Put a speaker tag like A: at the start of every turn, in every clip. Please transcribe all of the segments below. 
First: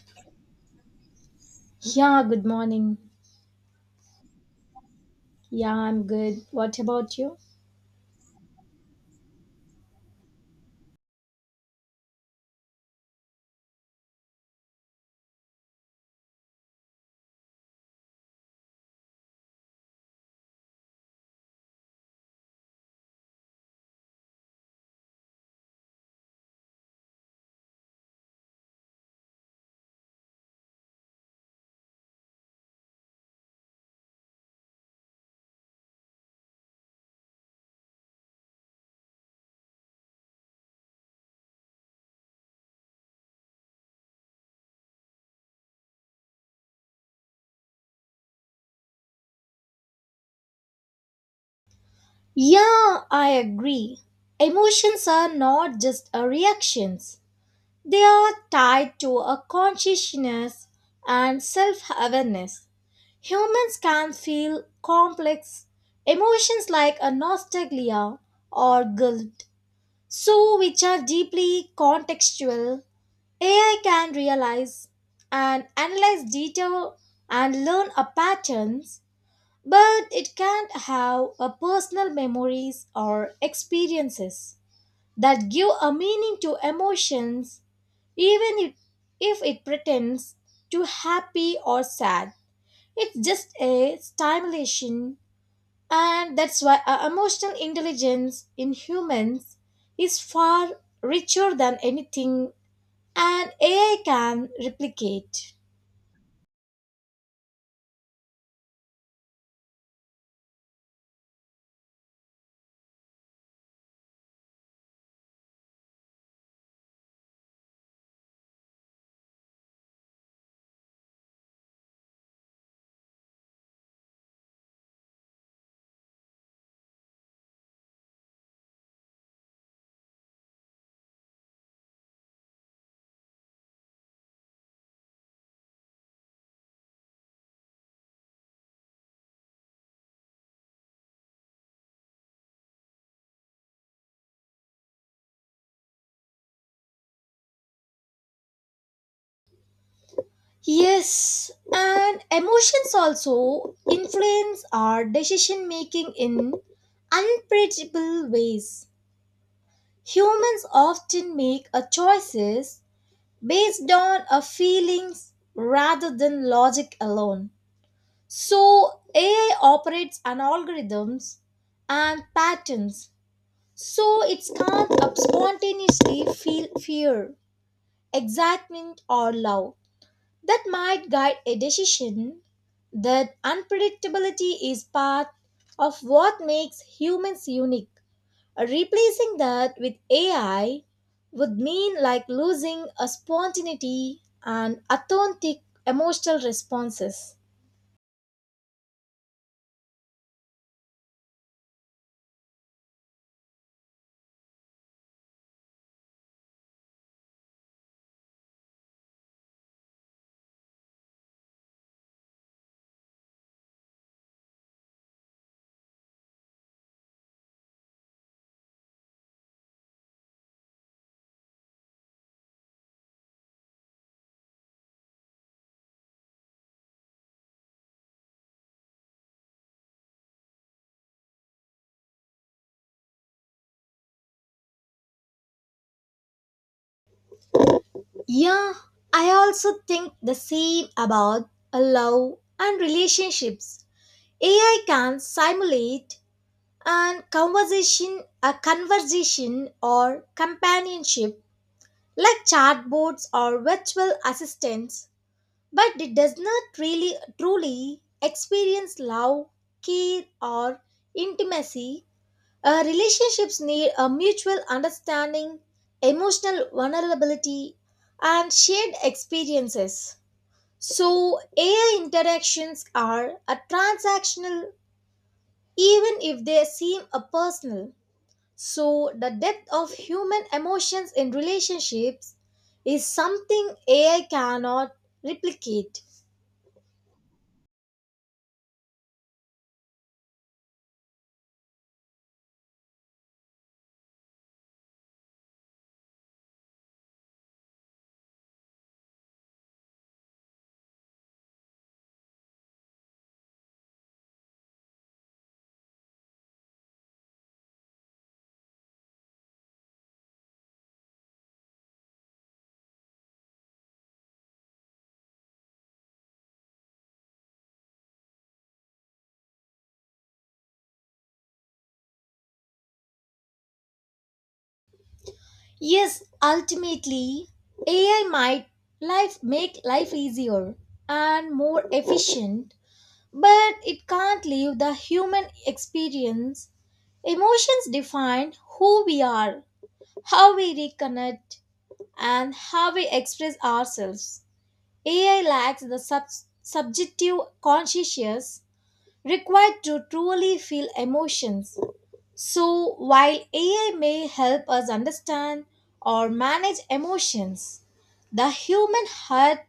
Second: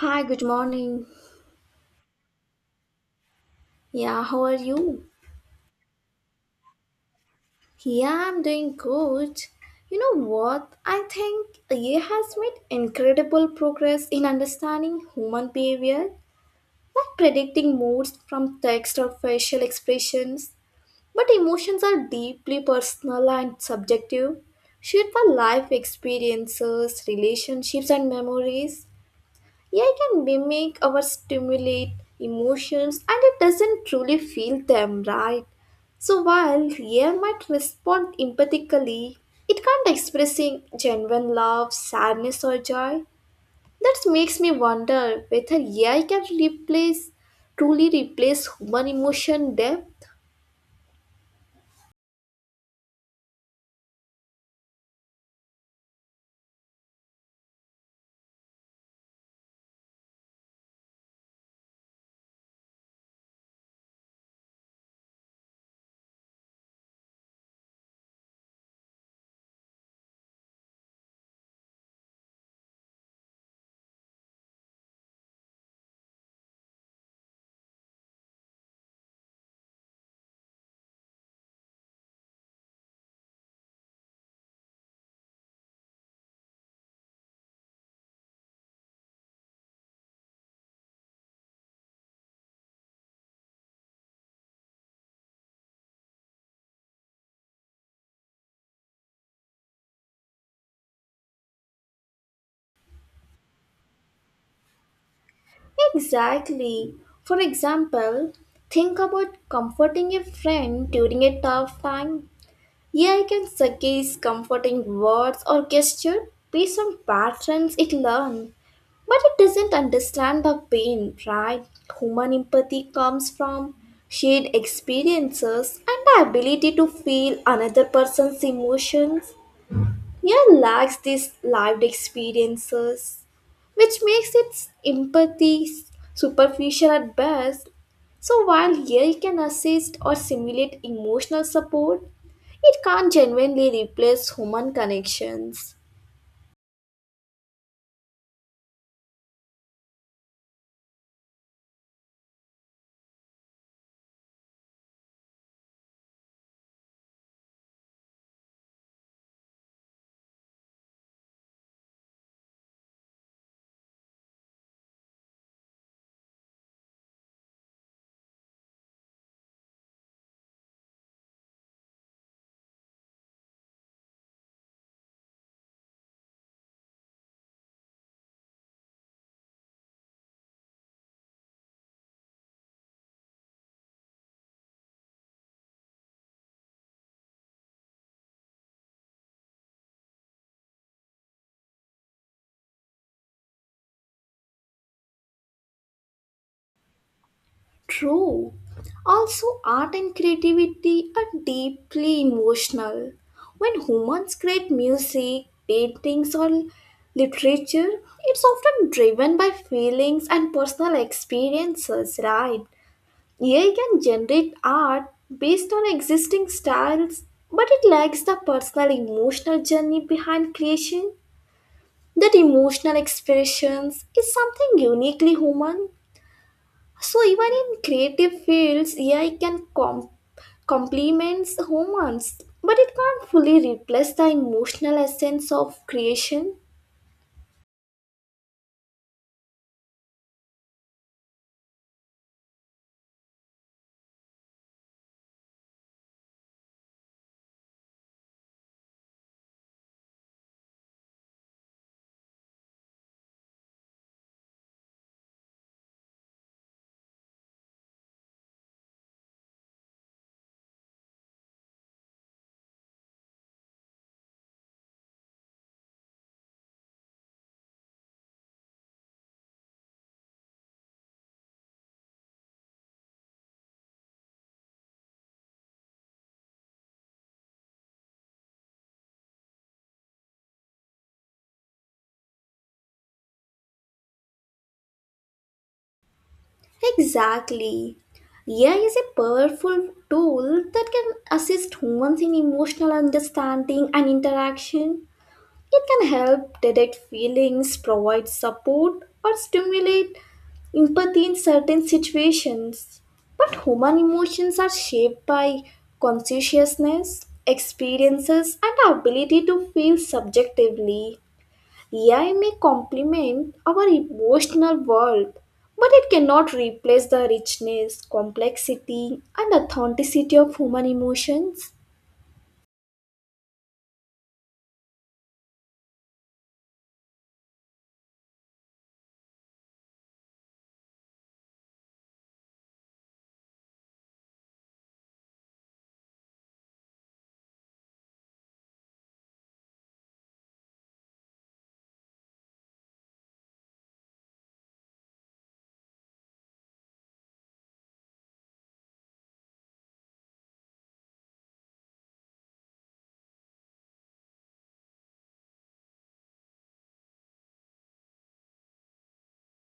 A: Hi, good morning.
B: Yeah, good morning.
A: Yeah, how are you?
B: Yeah, I'm good. What about you?
A: Yeah, I'm doing good. You know what? I think AI has made incredible progress in understanding human behavior, like predicting moods from text or facial expressions. But emotions are deeply personal and subjective, shaped by life experiences, relationships, and memories. AI can mimic or stimulate emotions, and it doesn't truly feel them, right? So while AI might respond empathically, it can't expressing genuine love, sadness or joy. That makes me wonder whether AI can replace, truly replace human emotion depth.
B: Yeah, I agree. Emotions are not just a reactions. They are tied to a consciousness and self-awareness. Humans can feel complex emotions like a nostalgia or guilt, so which are deeply contextual. AI can realize and analyze data and learn a patterns, but it can't have a personal memories or experiences that give a meaning to emotions even if it pretends to happy or sad. It's just a stimulation, and that's why our emotional intelligence in humans is far richer than anything an AI can replicate.
A: Exactly. For example, think about comforting a friend during a tough time. Yeah, I can suggest comforting words or gesture based on patterns it learned, but it doesn't understand the pain, right? Human empathy comes from shared experiences and the ability to feel another person's emotions. Yeah, lacks these lived experiences, which makes its empathy superficial at best. So while AI can assist or simulate emotional support, it can't genuinely replace human connections.
B: Yes, and emotions also influence our decision making in unpredictable ways. Humans often make a choices based on our feelings rather than logic alone. So AI operates on algorithms and patterns. So it can't spontaneously feel fear, excitement or love that might guide a decision. That unpredictability is part of what makes humans unique. Replacing that with AI would mean like losing a spontaneity and authentic emotional responses.
A: True. Also, art and creativity are deeply emotional. When humans create music, paintings, or literature, it's often driven by feelings and personal experiences, right? AI can generate art based on existing styles, but it lacks the personal emotional journey behind creation. That emotional expressions is something uniquely human. So even in creative fields, AI complements humans, but it can't fully replace the emotional essence of creation.
B: Yeah, I also think the same about a love and relationships. AI can simulate and conversation, a conversation or companionship like chatbots or virtual assistants, but it does not really truly experience love, care, or intimacy. Relationships need a mutual understanding, emotional vulnerability, and shared experiences. So, AI interactions are a transactional even if they seem a personal. So, the depth of human emotions in relationships is something AI cannot replicate.
A: Exactly. AI is a powerful tool that can assist humans in emotional understanding and interaction. It can help detect feelings, provide support, or stimulate empathy in certain situations. But human emotions are shaped by consciousness, experiences, and our ability to feel subjectively. AI may complement our emotional world, but it cannot replace the richness, complexity, and authenticity of human emotions.
B: Yes, ultimately, AI might life make life easier and more efficient, but it can't leave the human experience. Emotions define who we are, how we reconnect, and how we express ourselves. AI lacks the subjective consciousness required to truly feel emotions. So, while AI may help us understand or manage emotions, the human heart,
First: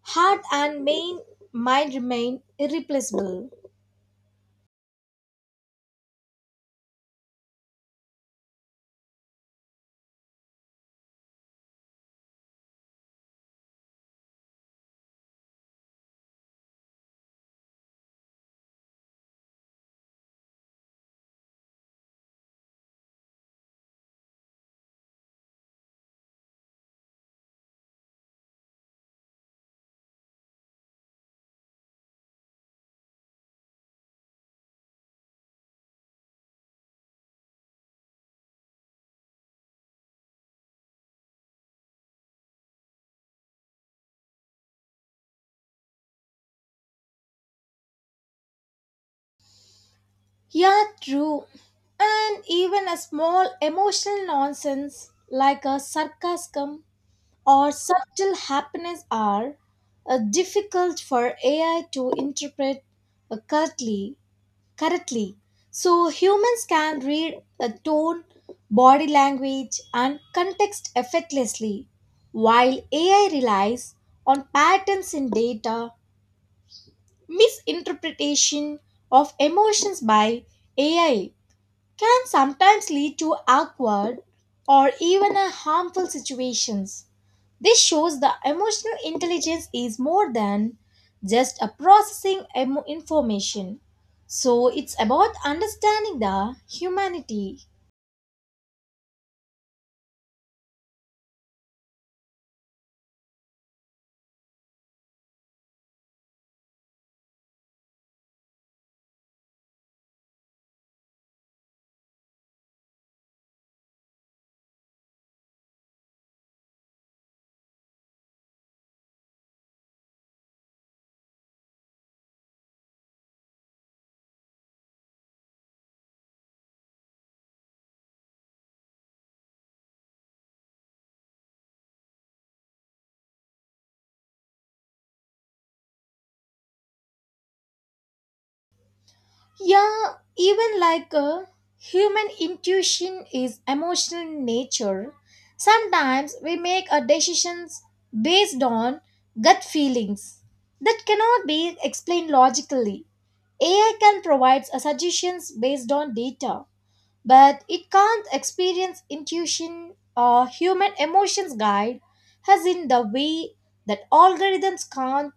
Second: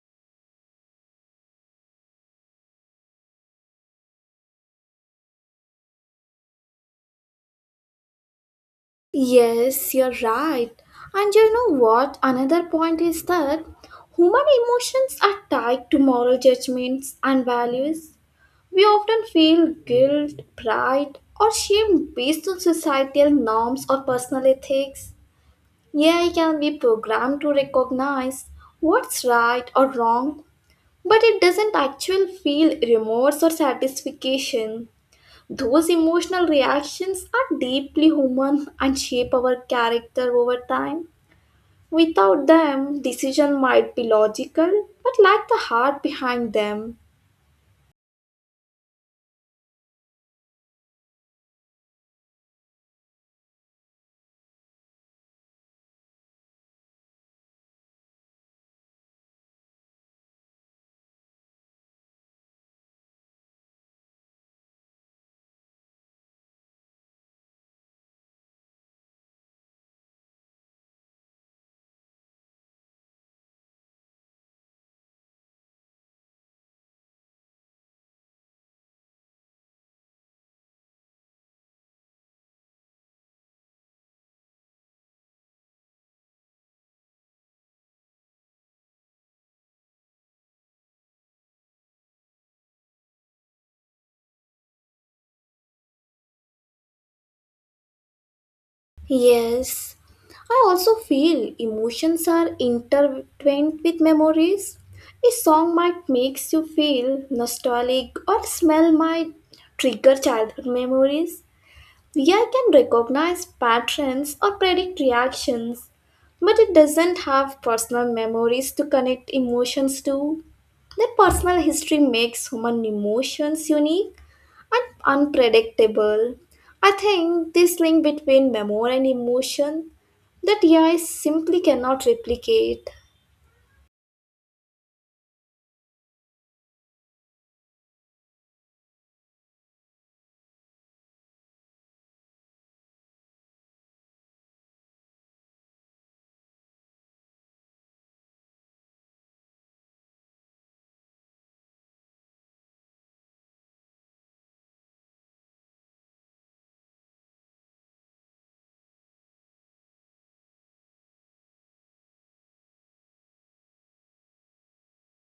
B: heart and main mind remain irreplaceable.
A: Yes, you're right. And you know what? Another point is that human emotions are tied to moral judgments and values. We often feel guilt, pride, or shame based on societal norms or personal ethics. AI can be programmed to recognize what's right or wrong, but it doesn't actually feel remorse or satisfaction. Those emotional reactions are deeply human and shape our character over time. Without them, decision might be logical but lack the heart behind them.
B: Yeah, true. And even a small emotional nonsense like a sarcasm or subtle happiness are difficult for AI to interpret accurately correctly. So humans can read the tone, body language, and context effortlessly, while AI relies on patterns in data. Misinterpretation of emotions by AI can sometimes lead to awkward or even a harmful situations. This shows the emotional intelligence is more than just a processing information. So it's about understanding the humanity.
A: Yes, I also feel emotions are intertwined with memories. A song might makes you feel nostalgic, or smell might trigger childhood memories. AI can recognize patterns or predict reactions, but it doesn't have personal memories to connect emotions to. The personal history makes human emotions unique and unpredictable. I think this link between memory and emotion that AI simply cannot replicate.
B: Yeah, even like a human intuition is emotional in nature. Sometimes we make our decisions based on gut feelings that cannot be explained logically. AI can provide suggestions based on data, but it can't experience intuition or human emotions guide as in the way that algorithms can't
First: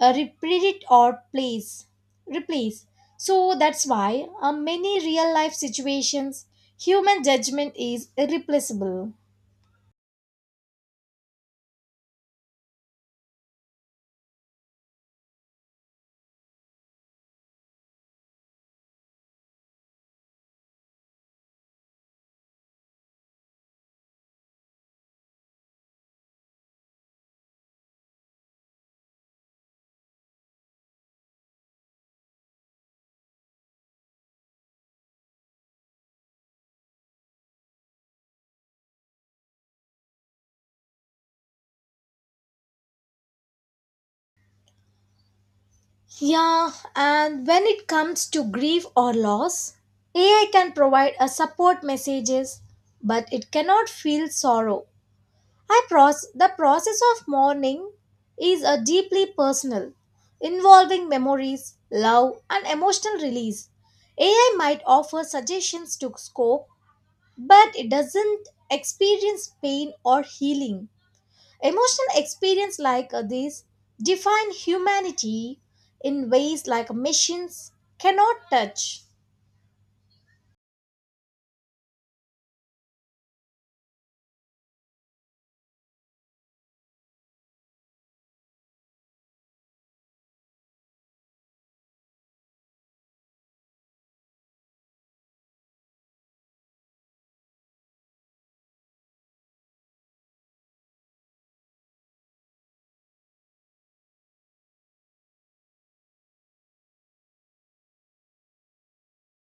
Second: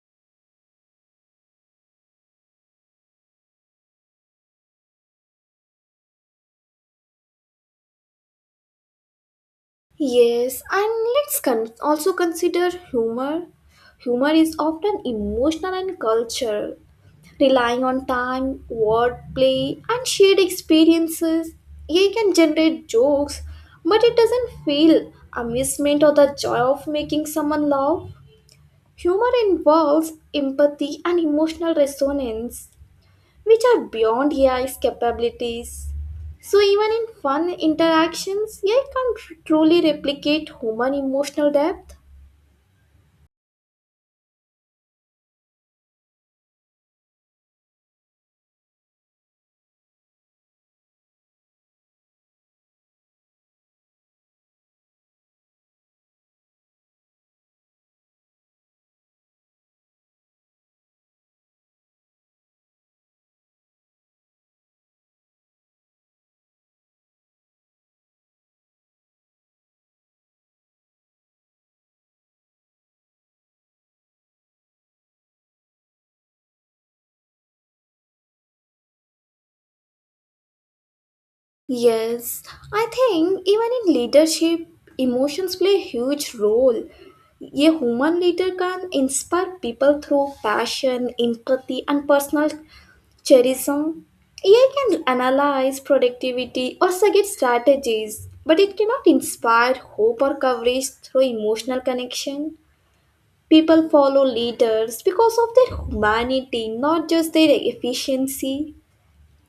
B: repredict or place replace. So that's why many real life situations human judgment is irreplaceable.
A: Yes, and let's also consider humor. Humor is often emotional and cultural, relying on time, wordplay, and shared experiences. AI can generate jokes, but it doesn't feel amusement or the joy of making someone laugh. Humor involves empathy and emotional resonance, which are beyond AI's capabilities. So, even in fun interactions, AI can't truly replicate human emotional depth.
B: Yeah, and when it comes to grief or loss, AI can provide a support messages, but it cannot feel sorrow. The process of mourning is a deeply personal, involving memories, love, and emotional release. AI might offer suggestions to cope, but it doesn't experience pain or healing. Emotional experience like this define humanity in ways like machines cannot touch.
A: Yes, I think even in leadership, emotions play a huge role. A human leader can inspire people through passion, empathy, and personal charism. AI can analyze productivity or suggest strategies, but it cannot inspire hope or courage through emotional connection. People follow leaders because of their humanity, not just their efficiency.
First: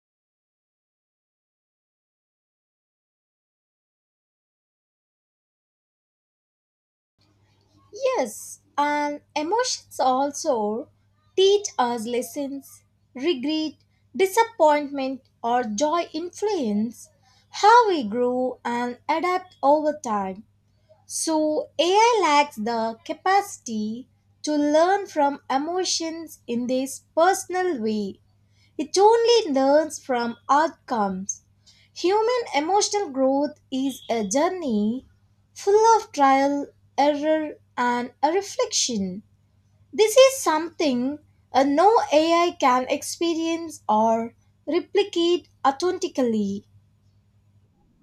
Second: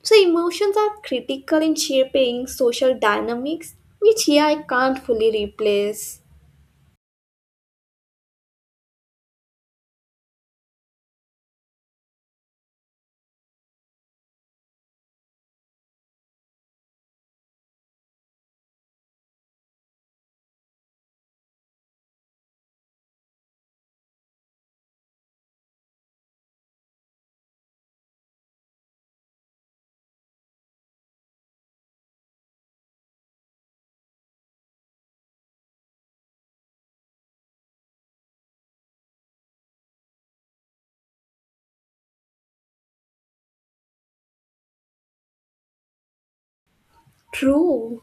A: So emotions are critical in shaping social dynamics, which AI can't fully replace.
B: Yes, and emotions also teach us lessons. Regret, disappointment, or joy influence how we grow and adapt over time. So, AI lacks the capacity to learn from emotions in this personal way. It only learns from outcomes. Human emotional growth is a journey full of trial, error, and a reflection. This is something no AI can experience or replicate authentically.
A: True.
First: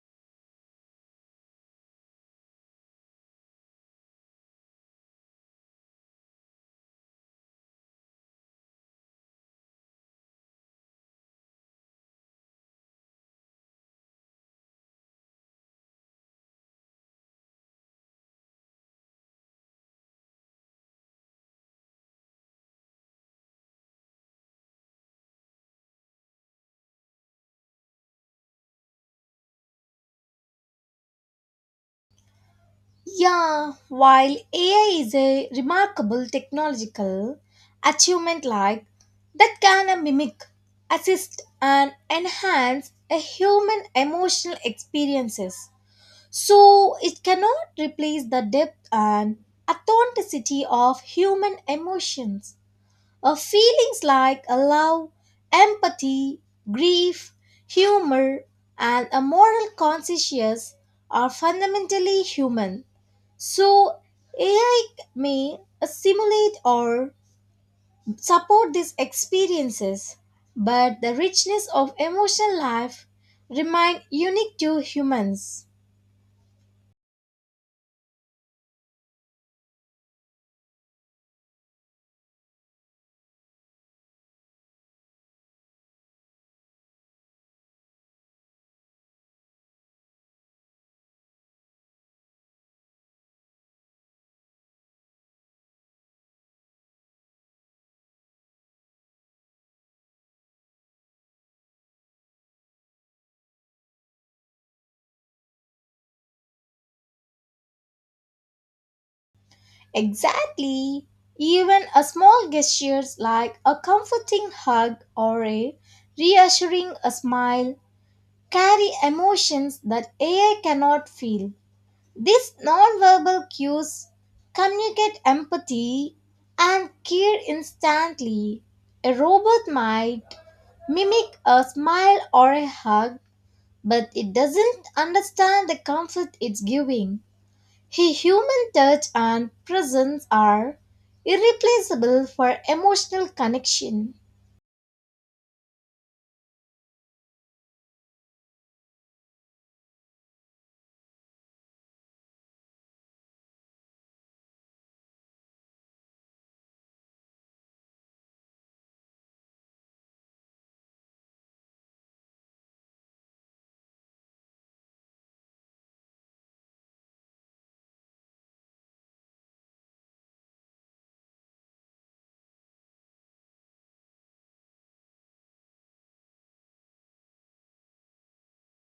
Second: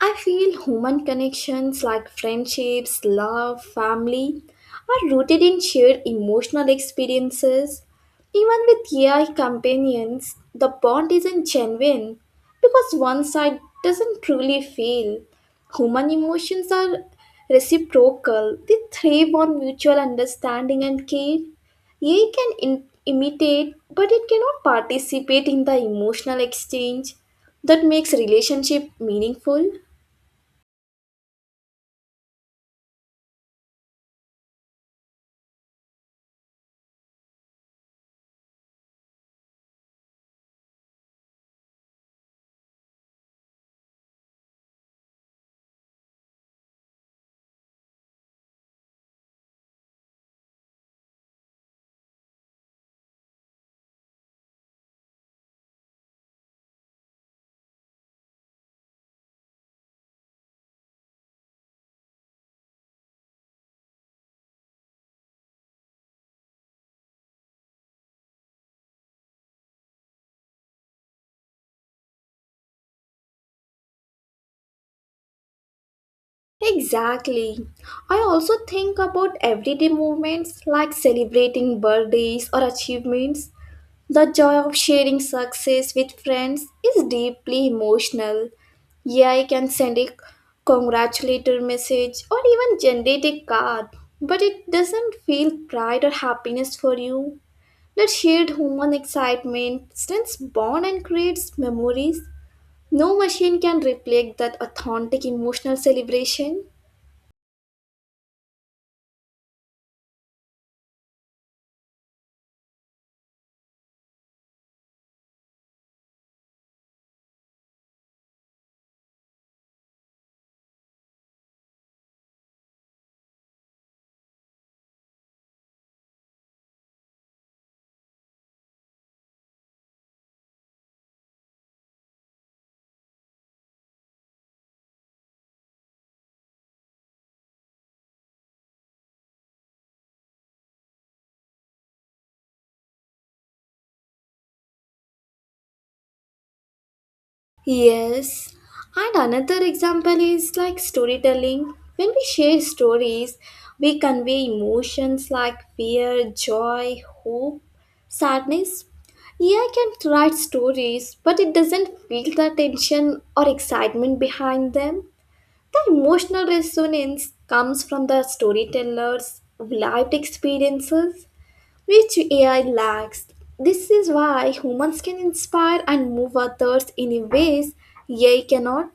A: I feel human connections like friendships, love, family are rooted in shared emotional experiences. Even with AI companions, the bond isn't genuine because one side doesn't truly feel. Human emotions are reciprocal, they thrive on mutual understanding and care. AI can imitate, but it cannot participate in the emotional exchange that makes relationship meaningful.
B: Yeah, while AI is a remarkable technological achievement like that can mimic, assist and enhance a human emotional experiences. So it cannot replace the depth and authenticity of human emotions. Feelings like love, empathy, grief, humor, and a moral conscience are fundamentally human. So, AI may assimilate or support these experiences, but the richness of emotional life remain unique to humans.
A: Exactly. I also think about everyday moments like celebrating birthdays or achievements. The joy of sharing success with friends is deeply emotional. Yeah, I can send a congratulatory message or even generate a card, but it doesn't feel pride or happiness for you. That shared human excitement strengthens bond and creates memories. No machine can replicate that authentic emotional celebration.
B: Exactly. Even a small gestures like a comforting hug or a reassuring a smile carry emotions that AI cannot feel. These nonverbal cues communicate empathy and care instantly. A robot might mimic a smile or a hug, but it doesn't understand the comfort it's giving. A human touch and presence are irreplaceable for emotional connection.
A: Yes. And another example is like storytelling. When we share stories, we convey emotions like fear, joy, hope, sadness. AI can write stories, but it doesn't feel the tension or excitement behind them. The emotional resonance comes from the storyteller's lived experiences, which AI lacks. This is why humans can inspire and move others in ways AI cannot.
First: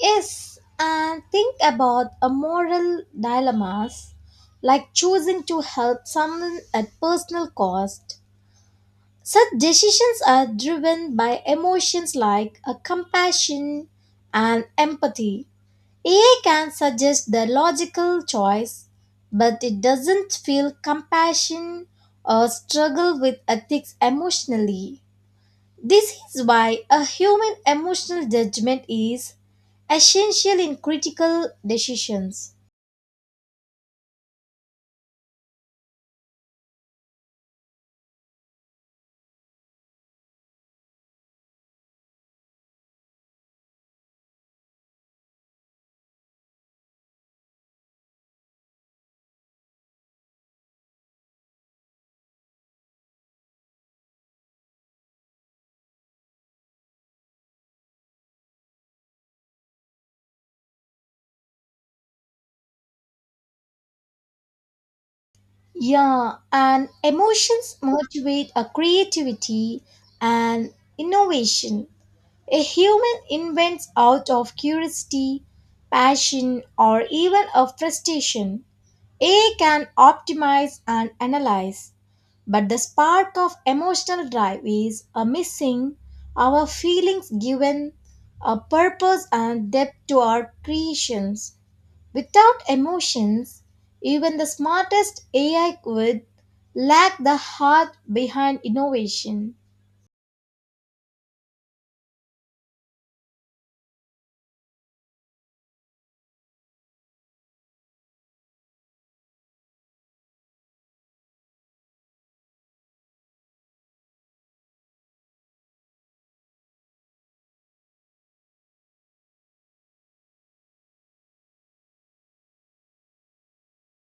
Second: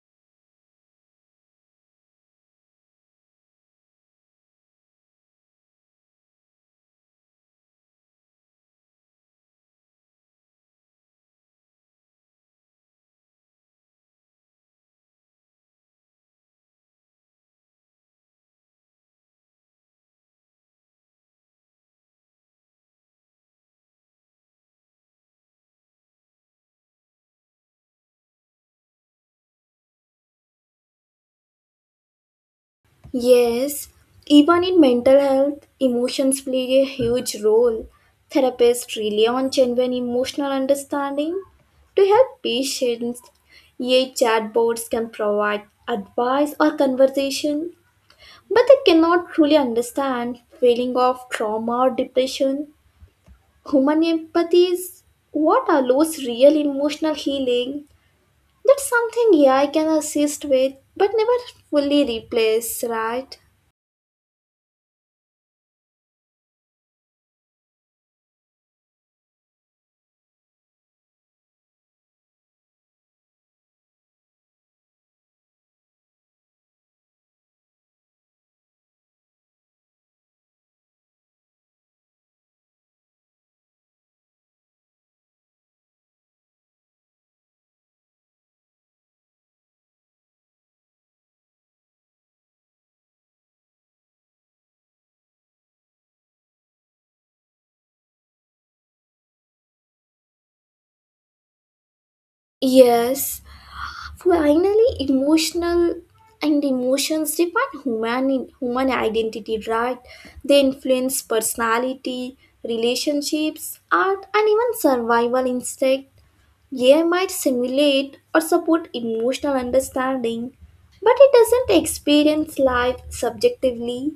B: Yes, and think about a moral dilemmas like choosing to help someone at personal cost. Such decisions are driven by emotions like compassion and empathy. AI can suggest the logical choice, but it doesn't feel compassion or struggle with ethics emotionally. This is why a human emotional judgment is essential in critical decisions.
A: Yes, even in mental health, emotions play a huge role. Therapists rely on genuine emotional understanding to help patients. AI chatbots can provide advice or conversation, but they cannot truly understand feeling of trauma or depression. Human empathy is what allows real emotional healing. That's something yeah I can assist with, but never fully replace, right?
B: Yeah, and emotions motivate a creativity and innovation. A human invents out of curiosity, passion, or even a frustration. AI can optimize and analyze, but the spark of emotional drive is a missing. Our feelings given a purpose and depth to our creations. Without emotions, even the smartest AI would lack the heart behind innovation.
A: Yes, finally, emotional and emotions define human identity, right? They influence personality, relationships, art, and even survival instinct. AI might simulate or support emotional understanding, but it doesn't experience life subjectively.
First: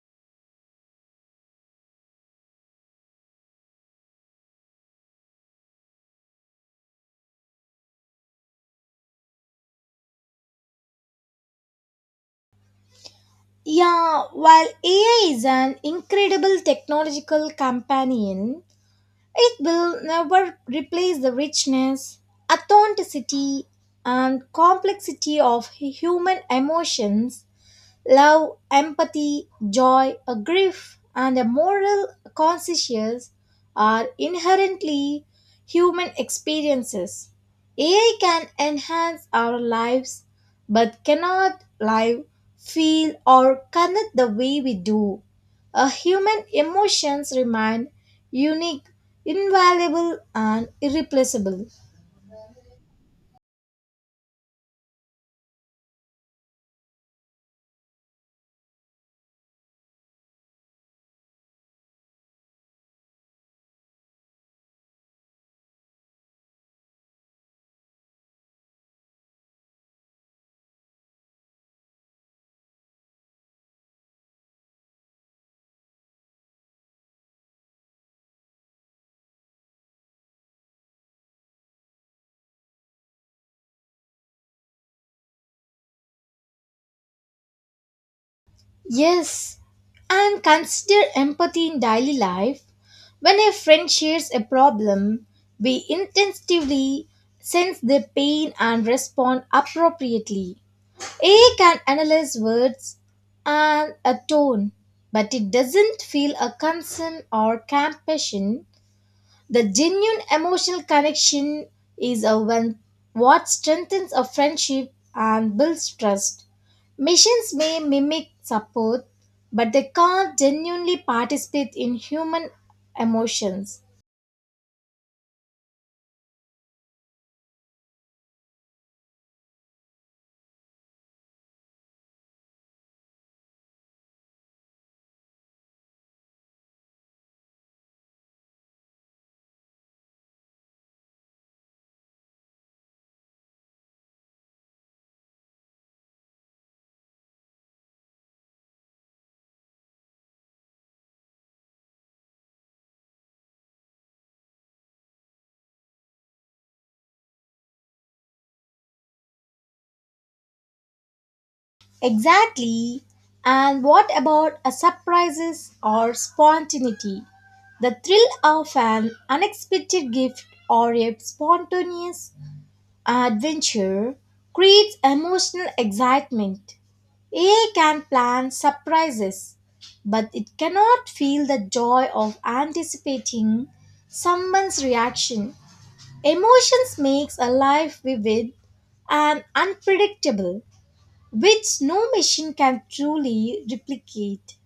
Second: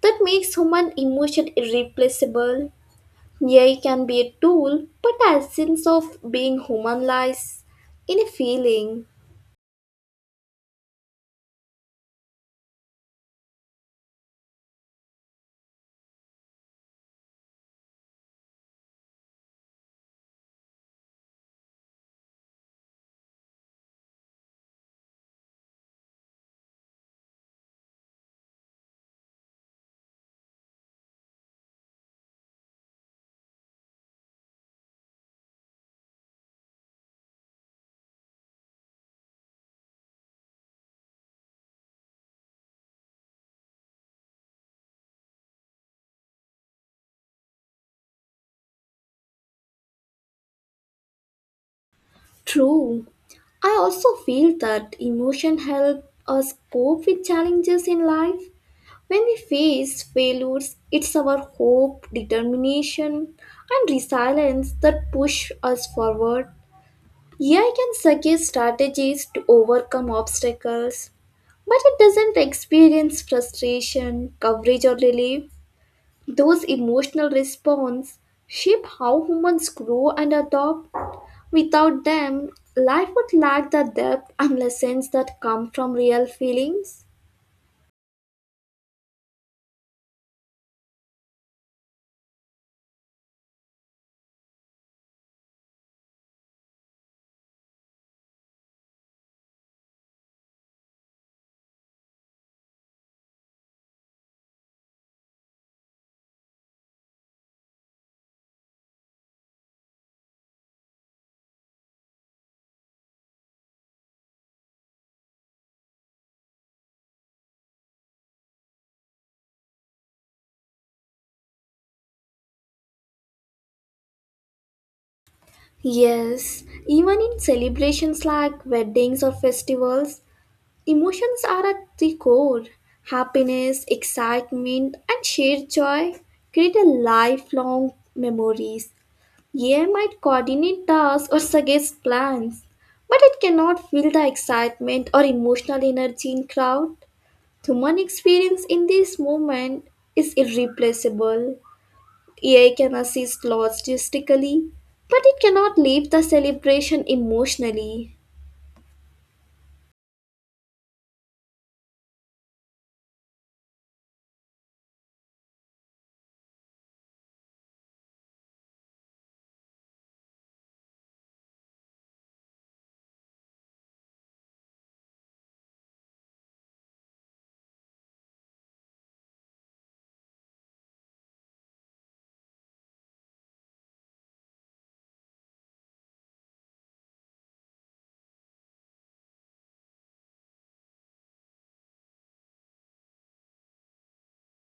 A: That makes human emotion irreplaceable. AI can be a tool, but the essence of being human lies in a feeling.
B: Yeah, while AI is an incredible technological companion, it will never replace the richness, authenticity, and complexity of human emotions. Love, empathy, joy, a grief, and a moral conscience are inherently human experiences. AI can enhance our lives but cannot live, feel, or connect the way we do. A human emotions remain unique, invaluable, and irreplaceable.
A: True. I also feel that emotion help us cope with challenges in life. When we face failures, it's our hope, determination, and resilience that push us forward. AI can suggest strategies to overcome obstacles, but it doesn't experience frustration, coverage, or relief. Those emotional responses shape how humans grow and adopt. Without them, life would lack the depth and lessons that come from real feelings.
B: Yes, and consider empathy in daily life. When a friend shares a problem, we instinctively sense their pain and respond appropriately. A can analyze words and a tone, but it doesn't feel a concern or compassion. The genuine emotional connection is a one what strengthens a friendship and builds trust. Machines may mimic support, but they can't genuinely participate in human emotions.
A: Yes, even in celebrations like weddings or festivals, emotions are at the core. Happiness, excitement, and shared joy create a lifelong memories. AI might coordinate tasks or suggest plans, but it cannot feel the excitement or emotional energy in crowd. Human experience in this moment is irreplaceable. AI can assist logistically, but it cannot leave the celebration emotionally.
B: Exactly. And what about a surprises or spontaneity? The thrill of an unexpected gift or a spontaneous adventure creates emotional excitement. AI can plan surprises, but it cannot feel the joy of anticipating someone's reaction. Emotions makes a life vivid and unpredictable, which no machine can truly replicate.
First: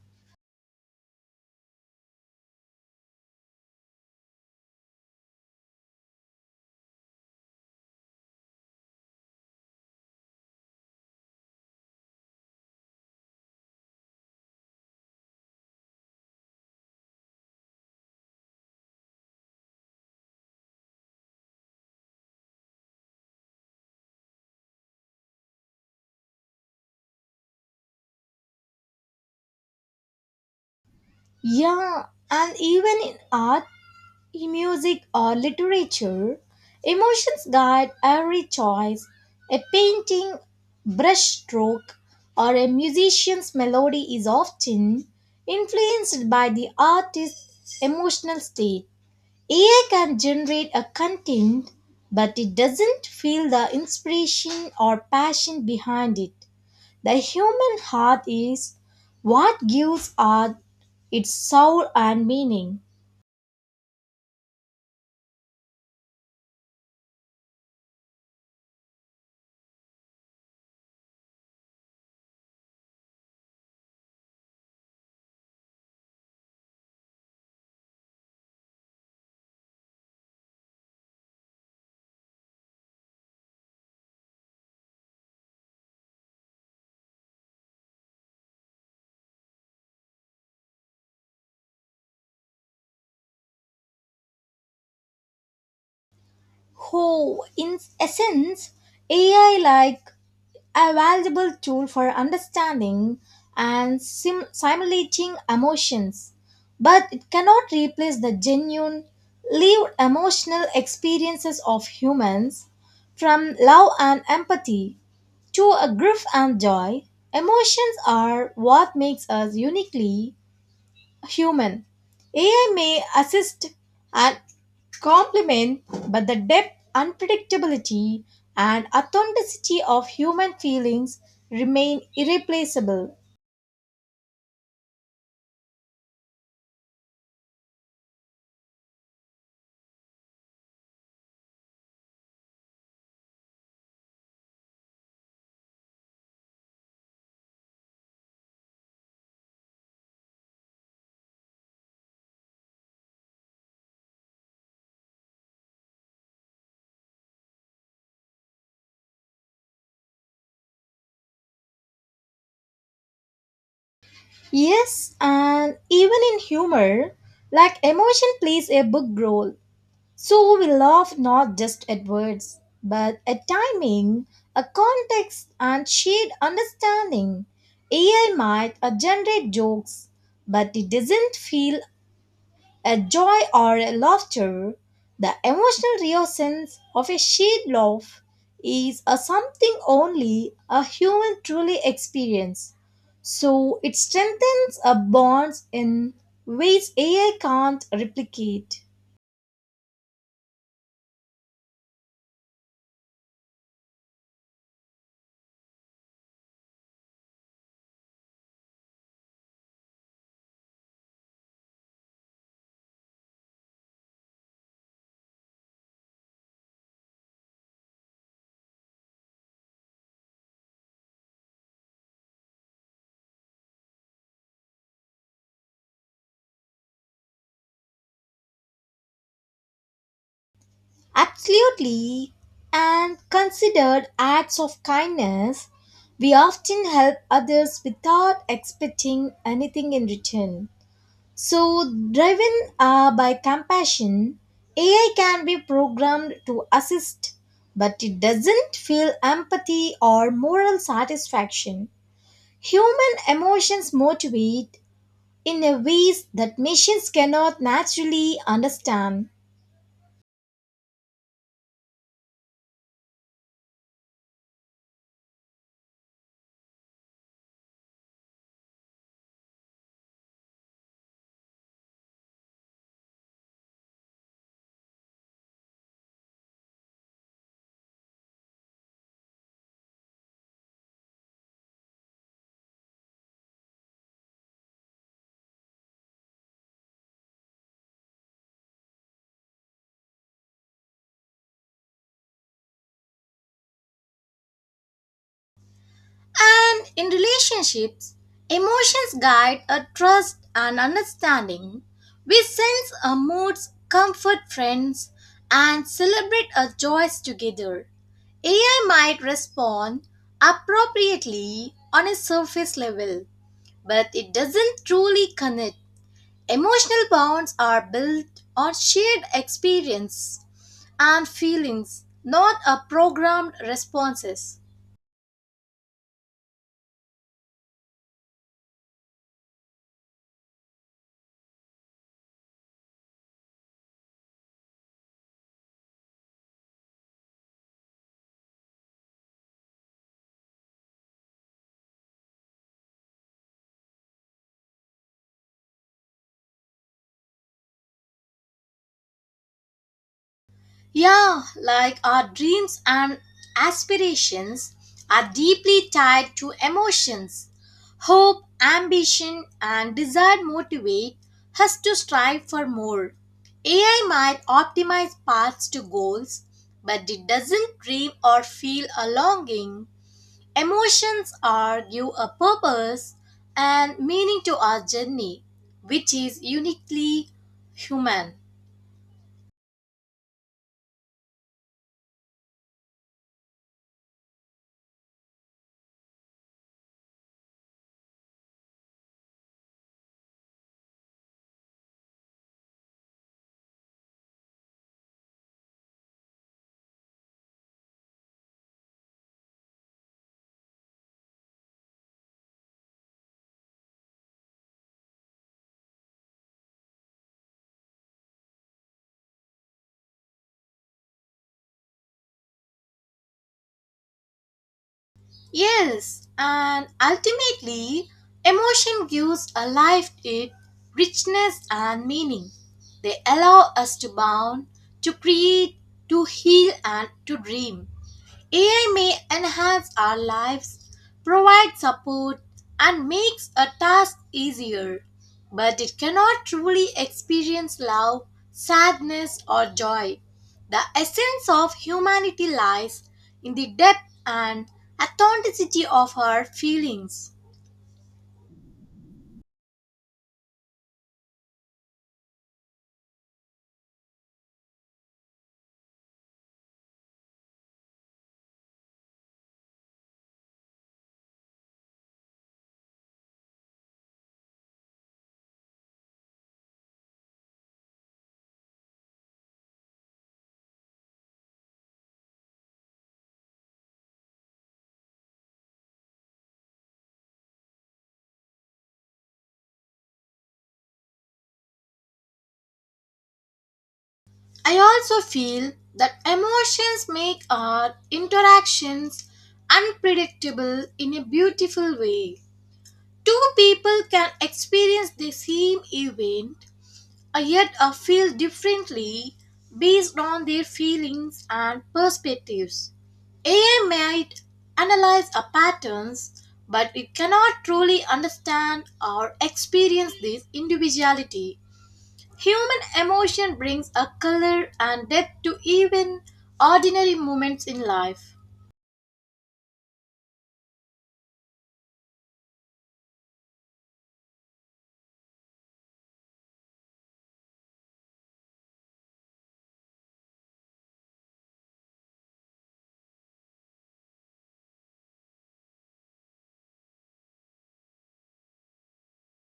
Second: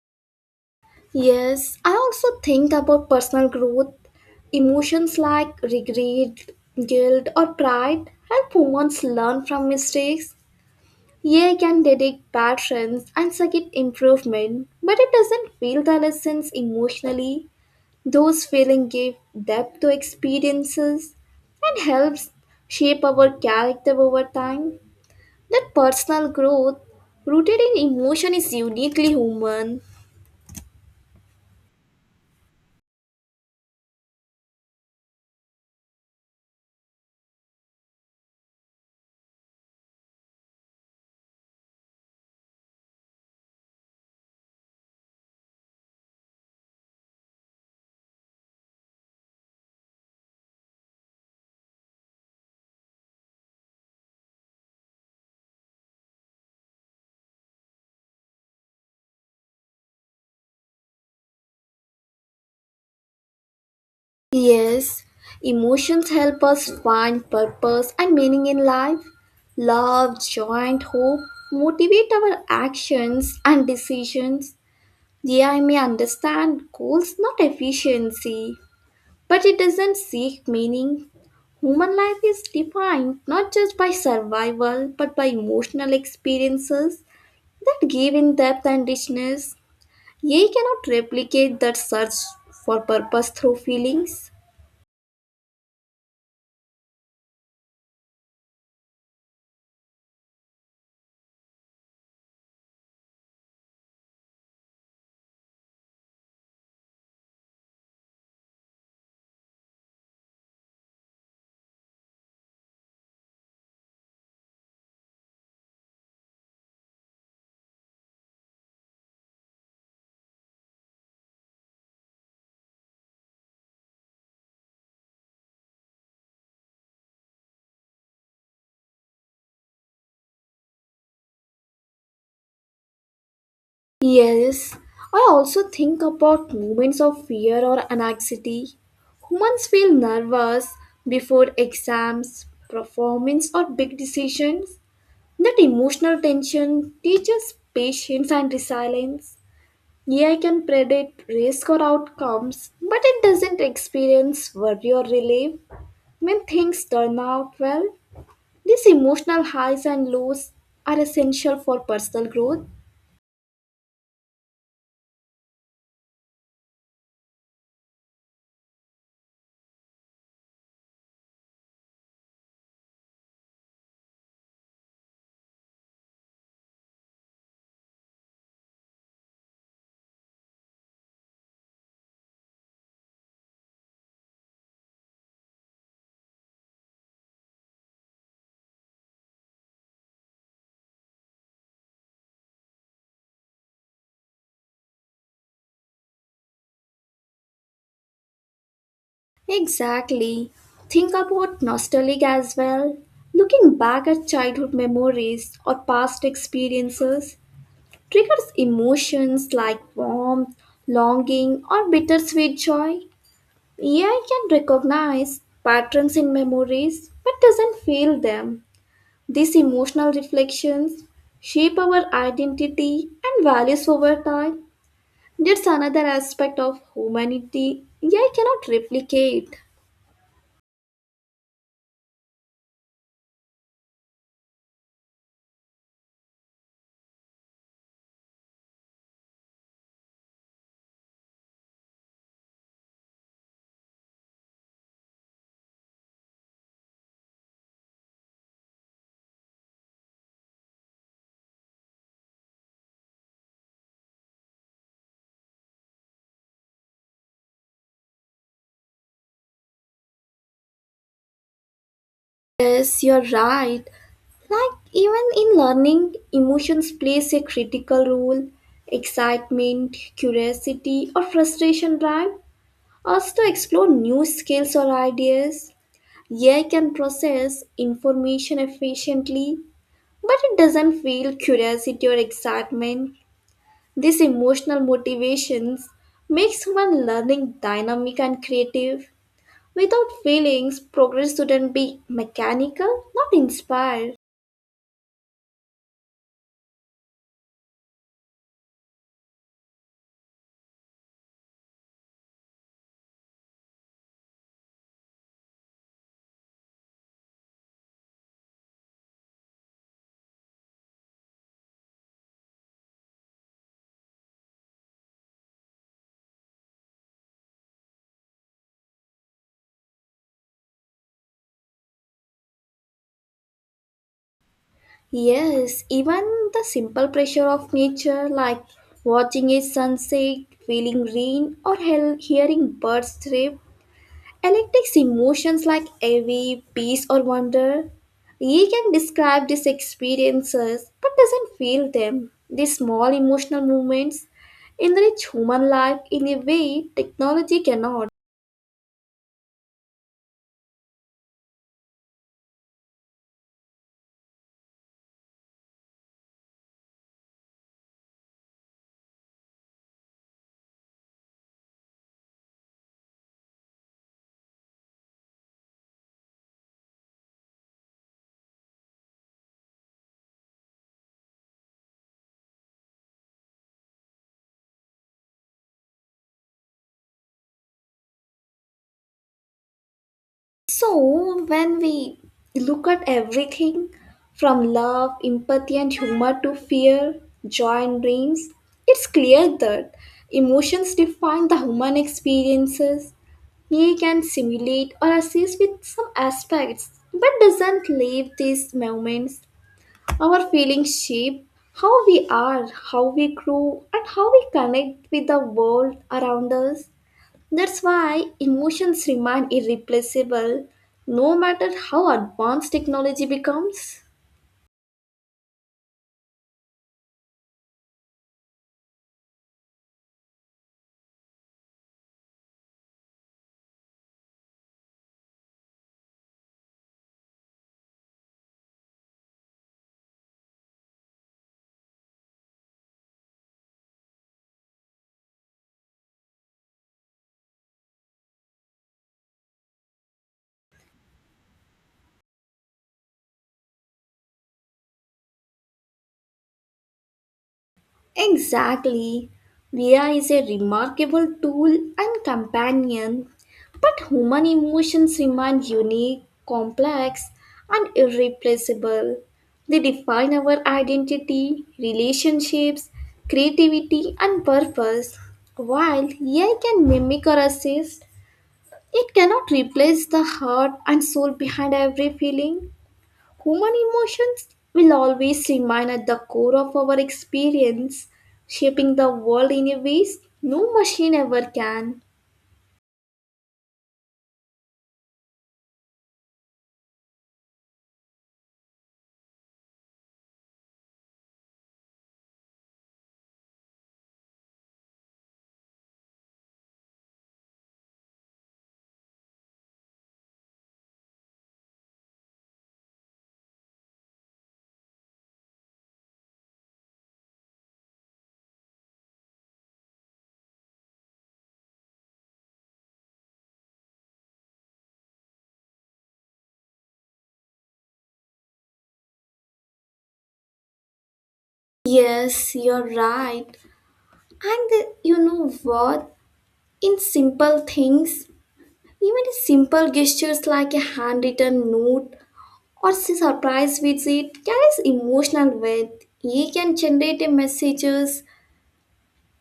A: Yes, I also think about personal growth. Emotions like regret, guilt, or pride help humans learn from mistakes. AI can detect patterns and suggest improvement, but it doesn't feel the lessons emotionally. Those feelings give depth to experiences and helps shape our character over time. That personal growth rooted in emotion is uniquely human.
B: Yeah, and even in art, in music or literature, emotions guide every choice. A painting brushstroke or a musician's melody is often influenced by the artist's emotional state. AI can generate a content, but it doesn't feel the inspiration or passion behind it. The human heart is what gives art its soul and meaning.
A: Yes, emotions help us find purpose and meaning in life. Love, joy, and hope motivate our actions and decisions. Yeah, I may understand goals, not efficiency, but it doesn't seek meaning. Human life is defined not just by survival but by emotional experiences that give in depth and richness. Ye cannot replicate that search for purpose through feelings.
B: Who in essence, AI like a valuable tool for understanding and simulating emotions, but it cannot replace the genuine lived emotional experiences of humans. From love and empathy to a grief and joy, emotions are what makes us uniquely human. AI may assist and complement, but the depth, unpredictability, and authenticity of human feelings remain irreplaceable.
A: Yes, I also think about moments of fear or anxiety. Humans feel nervous before exams, performance, or big decisions. That emotional tension teaches patience and resilience. AI can predict risk or outcomes, but it doesn't experience worry or relief when things turn out well. These emotional highs and lows are essential for personal growth.
B: Yes, and even in humor, like emotion plays a big role. So we laugh not just at words, but at timing, a context, and shared understanding. AI might generate jokes, but it doesn't feel a joy or a laughter. The emotional reasons of a shared laugh is a something only a human truly experience. So it strengthens a bonds in ways AI can't replicate.
A: Exactly. Think about nostalgia as well. Looking back at childhood memories or past experiences triggers emotions like warmth, longing, or bittersweet joy. AI can recognize patterns in memories but doesn't feel them. These emotional reflections shape our identity and values over time. That's another aspect of humanity yeah I cannot replicate.
B: Absolutely, and considered acts of kindness, we often help others without expecting anything in return. So, driven by compassion, AI can be programmed to assist, but it doesn't feel empathy or moral satisfaction. Human emotions motivate in a ways that machines cannot naturally understand.
A: Yes, you're right. Like, even in learning, emotions plays a critical role. Excitement, curiosity, or frustration drive us to explore new skills or ideas. AI can process information efficiently, but it doesn't feel curiosity or excitement. These emotional motivations makes human learning dynamic and creative. Without feelings, progress wouldn't be mechanical, not inspired.
B: And in relationships, emotions guide a trust and understanding. We sense our moods, comfort friends, and celebrate our joys together. AI might respond appropriately on a surface level, but it doesn't truly connect. Emotional bonds are built on shared experience and feelings, not a programmed responses.
A: Yes, even the simple pressure of nature, like watching a sunset, feeling rain, or hearing birds chirp, electrics emotions like envy, peace, or wonder. He can describe these experiences but doesn't feel them. These small emotional movements enrich human life in a way technology cannot.
B: Yeah, like our dreams and aspirations are deeply tied to emotions. Hope, ambition, and desire motivate us to strive for more. AI might optimize paths to goals, but it doesn't dream or feel a longing. Emotions are give a purpose and meaning to our journey, which is uniquely human.
A: So, when we look at everything from love, empathy, and humor to fear, joy, and dreams, it's clear that emotions define the human experiences. We can simulate or assist with some aspects, but doesn't leave these moments. Our feelings shape how we are, how we grow, and how we connect with the world around us. That's why emotions remain irreplaceable no matter how advanced technology becomes.
B: Yes, and ultimately, emotion gives a life it richness and meaning. They allow us to bound, to create, to heal, and to dream. AI may enhance our lives, provide support, and makes a task easier, but it cannot truly experience love, sadness, or joy. The essence of humanity lies in the depth and authenticity of our feelings.
A: Exactly. VR is a remarkable tool and companion, but human emotions remain unique, complex, and irreplaceable. They define our identity, relationships, creativity, and purpose, while AI can mimic or assist. It cannot replace the heart and soul behind every feeling. Human emotions will always remain at the core of our experience, shaping the world in a ways no machine ever can.
B: I also feel that emotions make our interactions unpredictable in a beautiful way. Two people can experience the same event, yet feel differently based on their feelings and perspectives. AI might analyze our patterns, but it cannot truly understand or experience this individuality. Human emotion brings a color and depth to even ordinary moments in life.
A: Yes, you're right. And you know what? In simple things, even simple gestures like a handwritten note or surprise visit carries emotional weight. It can generate a messages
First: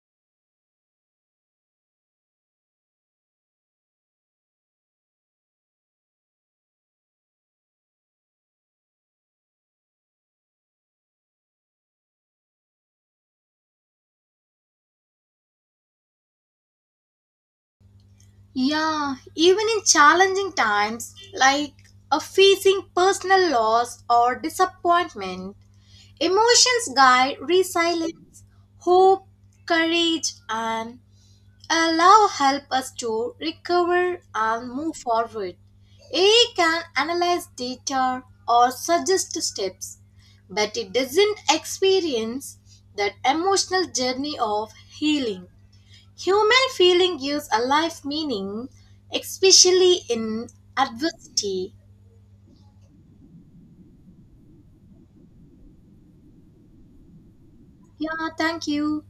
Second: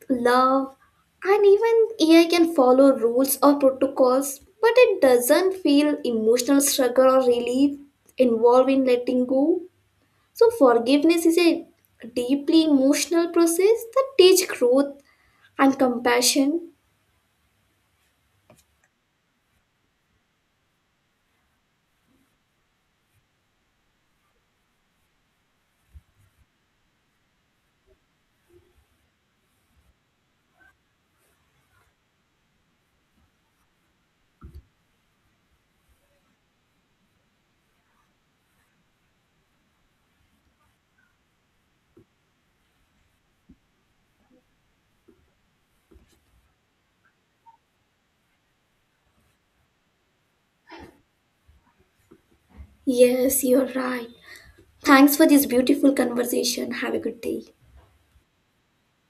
A: love, and even AI can follow rules or protocols, but it doesn't feel emotional struggle or relief involved in letting go. So, forgiveness is a deeply emotional process that teaches growth and compassion.
B: Yeah, even in challenging times like a facing personal loss or disappointment, emotions guide resilience, hope, courage, and allow help us to recover and move forward. AI can analyze data or suggest steps, but it doesn't experience that emotional journey of healing. Human feeling gives a life meaning, especially in adversity.
A: Yes, you're right. Thanks for this beautiful conversation. Have a good day.
B: Yeah, thank you.